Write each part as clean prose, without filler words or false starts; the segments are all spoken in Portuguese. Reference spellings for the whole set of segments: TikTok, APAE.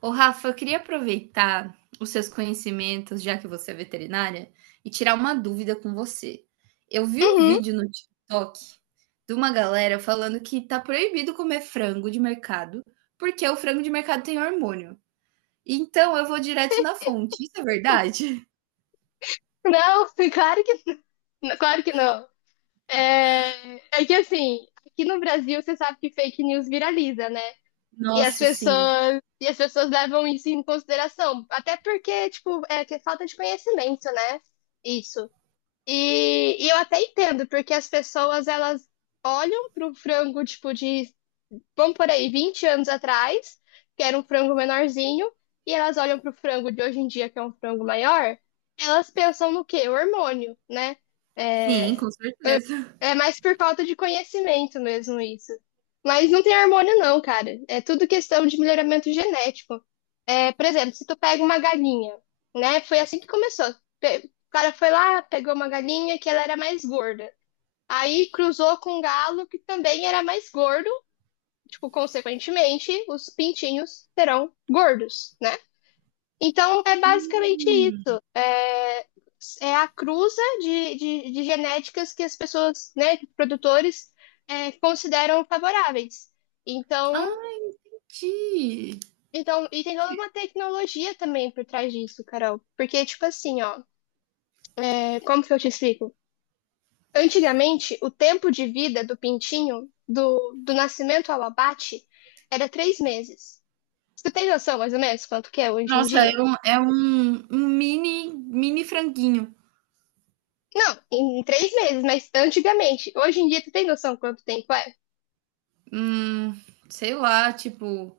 Ô, Rafa, eu queria aproveitar os seus conhecimentos, já que você é veterinária, e tirar uma dúvida com você. Eu vi um Uhum. vídeo no TikTok de uma galera falando que tá proibido comer frango de mercado, porque o frango de mercado tem hormônio. Então eu vou direto na fonte. Isso é verdade? Não, claro que não. Claro que não. É que assim, aqui no Brasil você sabe que fake news viraliza, né? E as Nossa, sim. pessoas, e as pessoas levam isso em consideração. Até porque, tipo, é que é falta de conhecimento, né? Isso. E eu até entendo, porque as pessoas, elas olham pro frango, tipo, de vamos por aí, 20 anos atrás, que era um frango menorzinho, e elas olham pro frango de hoje em dia, que é um frango maior, elas pensam no quê? O hormônio, né? Sim, É, com certeza. é mais por falta de conhecimento mesmo isso. Mas não tem hormônio não, cara. É tudo questão de melhoramento genético. É, por exemplo, se tu pega uma galinha, né? Foi assim que começou. O cara foi lá, pegou uma galinha que ela era mais gorda. Aí cruzou com um galo que também era mais gordo, tipo, consequentemente, os pintinhos serão gordos, né? Então, é basicamente Hum. isso. É a cruza de genéticas que as pessoas, né, produtores, consideram favoráveis. Então, Ah, ti. então, e tem toda uma tecnologia também por trás disso, Carol. Porque, tipo assim, ó, como que eu te explico? Antigamente, o tempo de vida do pintinho, do nascimento ao abate, era 3 meses. Você tem noção mais ou menos quanto que é hoje em Nossa, dia? Um mini, mini franguinho. Não, em 3 meses, mas antigamente. Hoje em dia, tu tem noção quanto tempo é? Hum, Sei lá, tipo,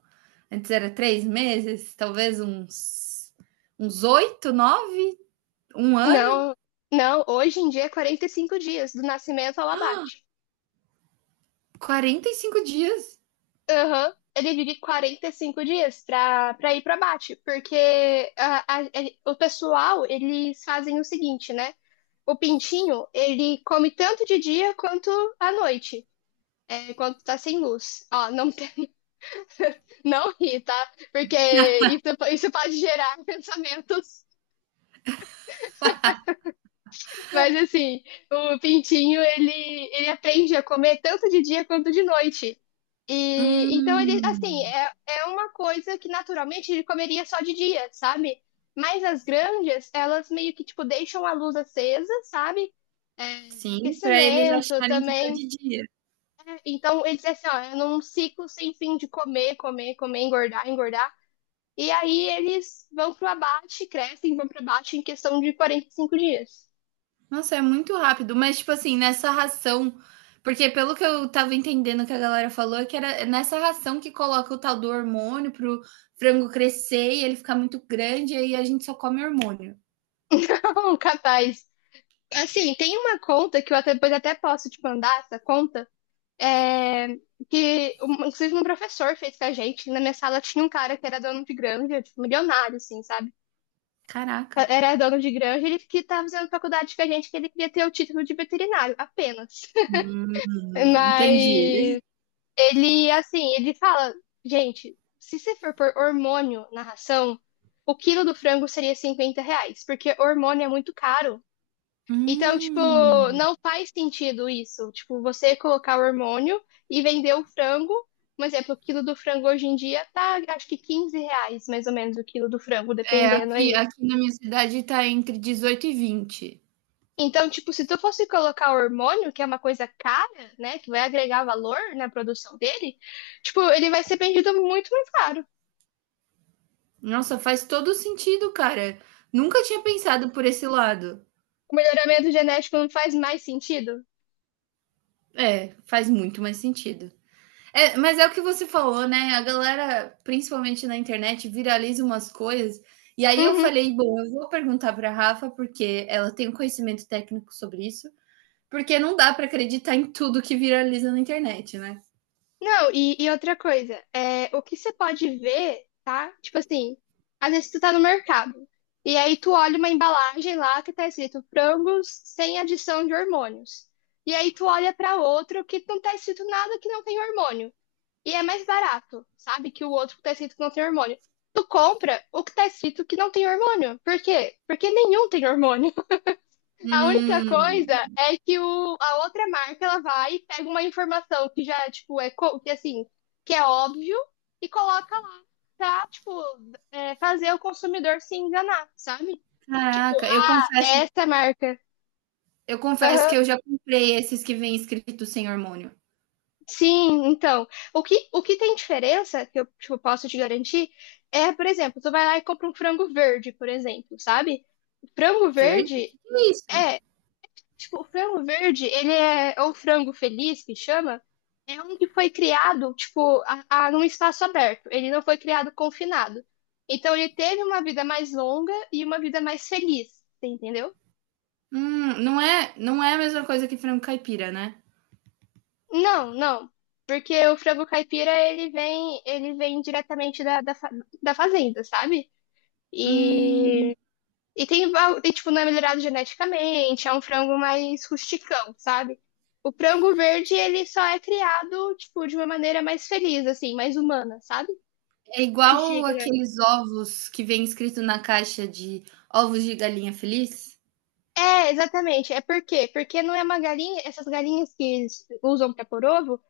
antes era três meses, talvez uns oito, nove, um ano, Não, não, hoje em dia é 45 dias, do nascimento ao abate. 45 dias. Aham, ele divide 45 dias pra, pra ir pro abate, porque o pessoal, eles fazem o seguinte, né? O pintinho, ele come tanto de dia quanto à noite, quando tá sem luz. Ó, Não ri, tá? Porque isso, isso pode gerar pensamentos. Mas assim, o pintinho, ele aprende a comer tanto de dia quanto de noite. E então ele, assim, Hum, é uma coisa que naturalmente ele comeria só de dia, sabe? Mas as granjas, elas meio que, tipo, deixam a luz acesa, sabe? É, sim, para eles aquecimento acharem que tá também. de dia. Então, ele diz assim, ó, num ciclo sem fim de comer, comer, comer, engordar, engordar. E aí eles vão pro abate, crescem, vão pro abate em questão de 45 dias. Nossa, é muito rápido, mas tipo assim, nessa ração, porque pelo que eu tava entendendo que a galera falou, é que era nessa ração que coloca o tal do hormônio pro frango crescer e ele ficar muito grande, e aí a gente só come hormônio. Um capaz. Assim, tem uma conta que eu depois até posso te mandar essa conta, é, que inclusive um professor fez com a gente. Na minha sala tinha um cara que era dono de granja, tipo, milionário, assim, sabe? Caraca. Era dono de granja, ele que tava fazendo faculdade com a gente, que ele queria ter o título de veterinário, apenas. Entendi. Mas ele, assim, ele fala, gente, se você for por hormônio na ração, o quilo do frango seria R$ 50, porque hormônio é muito caro. Então, tipo, Hum. não faz sentido isso. Tipo, você colocar o hormônio e vender o frango. Por exemplo, o quilo do frango hoje em dia tá, acho que R$ 15, mais ou menos, o quilo do frango, É, dependendo aqui aí. aqui na minha cidade tá entre 18 e 20. Então, tipo, se tu fosse colocar o hormônio, que é uma coisa cara, né, que vai agregar valor na produção dele, tipo, ele vai ser vendido muito mais caro. Nossa, faz todo sentido, cara. Nunca tinha pensado por esse lado. O melhoramento genético não faz mais sentido? É, faz muito mais sentido. É, mas é o que você falou, né, a galera, principalmente na internet, viraliza umas coisas, e aí eu Uhum. falei: "Bom, eu vou perguntar para Rafa, porque ela tem um conhecimento técnico sobre isso, porque não dá para acreditar em tudo que viraliza na internet, né". Não, e outra coisa, o que você pode ver, tá? Tipo assim, às vezes tu tá no mercado, e aí tu olha uma embalagem lá que tá escrito frangos sem adição de hormônios. E aí tu olha pra outro que não tá escrito nada que não tem hormônio. E é mais barato, sabe? Que o outro que tá escrito que não tem hormônio. Tu compra o que tá escrito que não tem hormônio. Por quê? Porque nenhum tem hormônio. A única coisa Hum. é que a outra marca ela vai e pega uma informação que já, tipo, que assim, que é óbvio e coloca lá pra, tipo, fazer o consumidor se enganar, sabe? Tipo, Caraca, eu ah, é confesso essa marca. Eu confesso que Aham. eu já comprei esses que vem escrito sem hormônio. Sim, então, o que tem diferença que eu, tipo, posso te garantir é, por exemplo, tu vai lá e compra um frango verde, por exemplo, sabe? Frango Verde? O que, verde que é isso? é Tipo, o frango verde, ele é ou frango feliz que chama, é um que foi criado, tipo, num espaço aberto. Ele não foi criado confinado. Então ele teve uma vida mais longa e uma vida mais feliz, você entendeu? Não é a mesma coisa que frango caipira, né? Não, não. Porque o frango caipira, ele vem diretamente da fazenda, sabe? Hum, E E tem, tipo, não é melhorado geneticamente, é um frango mais rusticão, sabe? O frango verde, ele só é criado, tipo, de uma maneira mais feliz, assim, mais humana, sabe? É Mais igual digna. aqueles ovos que vem escrito na caixa de ovos de galinha feliz? É, exatamente. É por quê? Porque não é uma galinha, essas galinhas que eles usam para pôr ovo,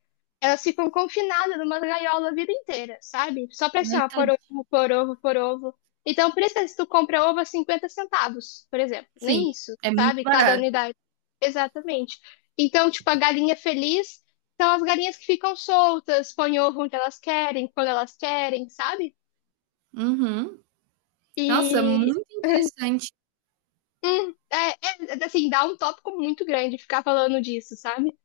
elas ficam confinadas numa gaiola a vida inteira, sabe? Só pra assim, Aí ó, tá- por ovo, por ovo, por ovo. Então, por isso que se tu compra ovo a 50 centavos, por exemplo. Sim, Nem isso, é muito sabe? Cada barato. unidade. Exatamente. Então, tipo, a galinha feliz são as galinhas que ficam soltas, põem ovo onde elas querem, quando elas querem, sabe? Uhum. Nossa, E, muito interessante. hum, é, assim, dá um tópico muito grande ficar falando disso, sabe?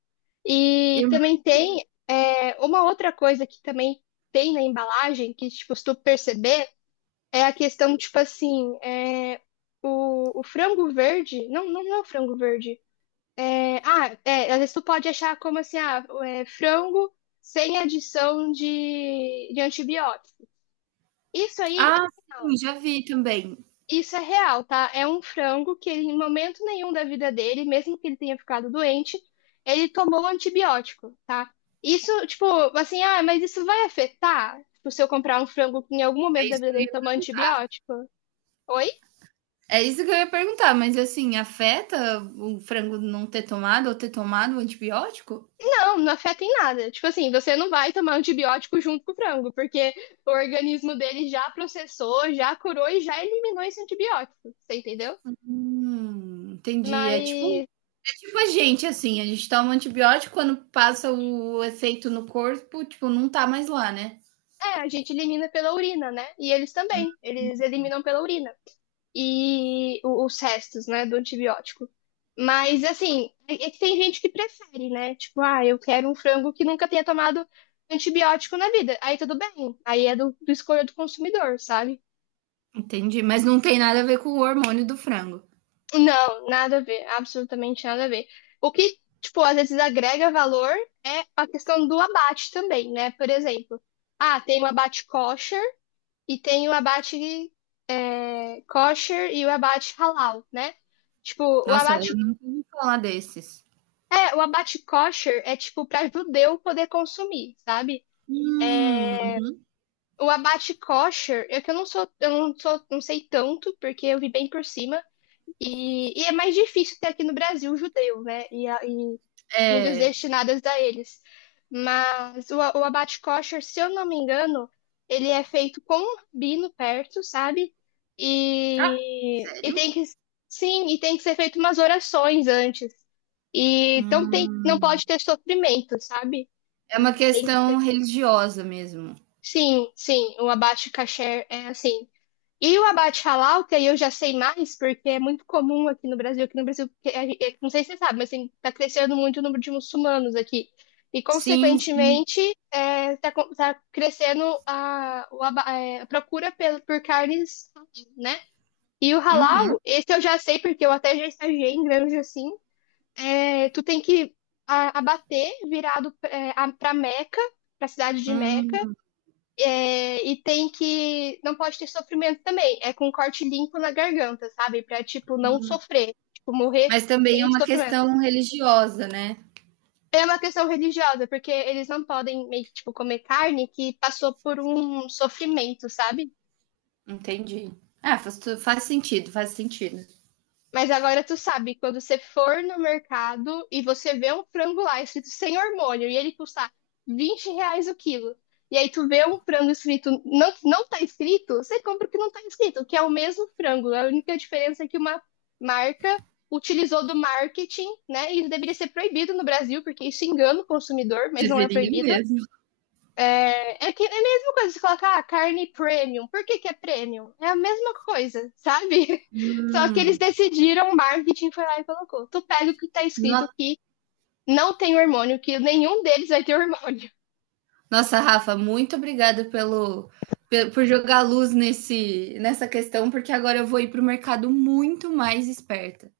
E Eu- também tem uma outra coisa que também tem na embalagem, que tipo, se tu perceber, é a questão, tipo assim, o frango verde. Não, não, não é o frango verde. Ah, às vezes tu pode achar como assim, ah, frango sem adição de antibiótico. Isso aí. Ah, sim, já vi também. Isso é real, tá? É um frango que ele, em momento nenhum da vida dele, mesmo que ele tenha ficado doente, ele tomou antibiótico, tá? Isso, tipo, assim, ah, mas isso vai afetar? Tipo, se eu comprar um frango que em algum É momento da isso vida que eu dele ia... tomou antibiótico? Oi? É isso que eu ia perguntar, mas assim, afeta o frango não ter tomado ou ter tomado o antibiótico? Não, não afeta em nada. Tipo assim, você não vai tomar antibiótico junto com o frango, porque o organismo dele já processou, já curou e já eliminou esse antibiótico, você entendeu? Entendi. É tipo Mas, é tipo a gente toma antibiótico, quando passa o efeito no corpo, tipo, não tá mais lá, né? A gente elimina pela urina, né? E eles também, eles eliminam pela urina. E os restos, né, do antibiótico. Mas, assim, é que tem gente que prefere, né? Tipo, ah, eu quero um frango que nunca tenha tomado antibiótico na vida. Aí tudo bem. Aí é do escolha do consumidor, sabe? Entendi, mas não tem nada a ver com o hormônio do frango. Não, nada a ver. Absolutamente nada a ver. O que, tipo, às vezes agrega valor é a questão do abate também, né? Por exemplo, ah, tem o abate kosher e tem o abate kosher e o abate halal, né? Tipo, Nossa, eu nunca ouvi falar desses. O abate kosher é tipo para judeu poder consumir, sabe? Hum, O abate kosher, é que eu não sou, não sei tanto, porque eu vi bem por cima, e é mais difícil ter aqui no Brasil judeu, né? E comidas é. destinadas a eles. Mas o abate kosher, se eu não me engano, ele é feito com um rabino perto, sabe? Ah, E sério? Sim, e tem que ser feito umas orações antes. E então Hum, não pode ter sofrimento, sabe? É uma Tem- questão religiosa mesmo. sim, sim, o abate kasher é assim. E o abate halal, que aí eu já sei mais, porque é muito comum aqui no Brasil, que não sei se você sabe, mas assim, tá crescendo muito o número de muçulmanos aqui. E, Sim, sim. consequentemente, tá crescendo a, o aba- é, a procura por carnes, né? E o Uhum, halal, esse eu já sei, porque eu até já estagiei em granja assim, tu tem que abater virado pra Meca, pra cidade de Meca, hum. é, e tem que. Não pode ter sofrimento também. É com corte limpo na garganta, sabe? Pra, tipo, não sofrer. Tipo, morrer Mas também é sem uma sofrimento. questão religiosa, né? É uma questão religiosa, porque eles não podem meio que, tipo, comer carne que passou por um sofrimento, sabe? Entendi. Ah, faz sentido, faz sentido. Mas agora tu sabe, quando você for no mercado e você vê um frango lá escrito sem hormônio e ele custar R$ 20 o quilo, e aí tu vê um frango escrito, não, não tá escrito, você compra o que não tá escrito, que é o mesmo frango. A única diferença é que uma marca utilizou do marketing, né? E isso deveria ser proibido no Brasil, porque isso engana o consumidor, mas não é Deveria proibido. mesmo. É que é a mesma coisa, de colocar ah, carne premium. Por que que é premium? É a mesma coisa, sabe? Só que eles Hum. decidiram, o marketing foi lá e colocou. Tu pega o que tá escrito No- que não tem hormônio, que nenhum deles vai ter hormônio. Nossa, Rafa, muito obrigada por jogar luz nessa questão, porque agora eu vou ir para o mercado muito mais esperta.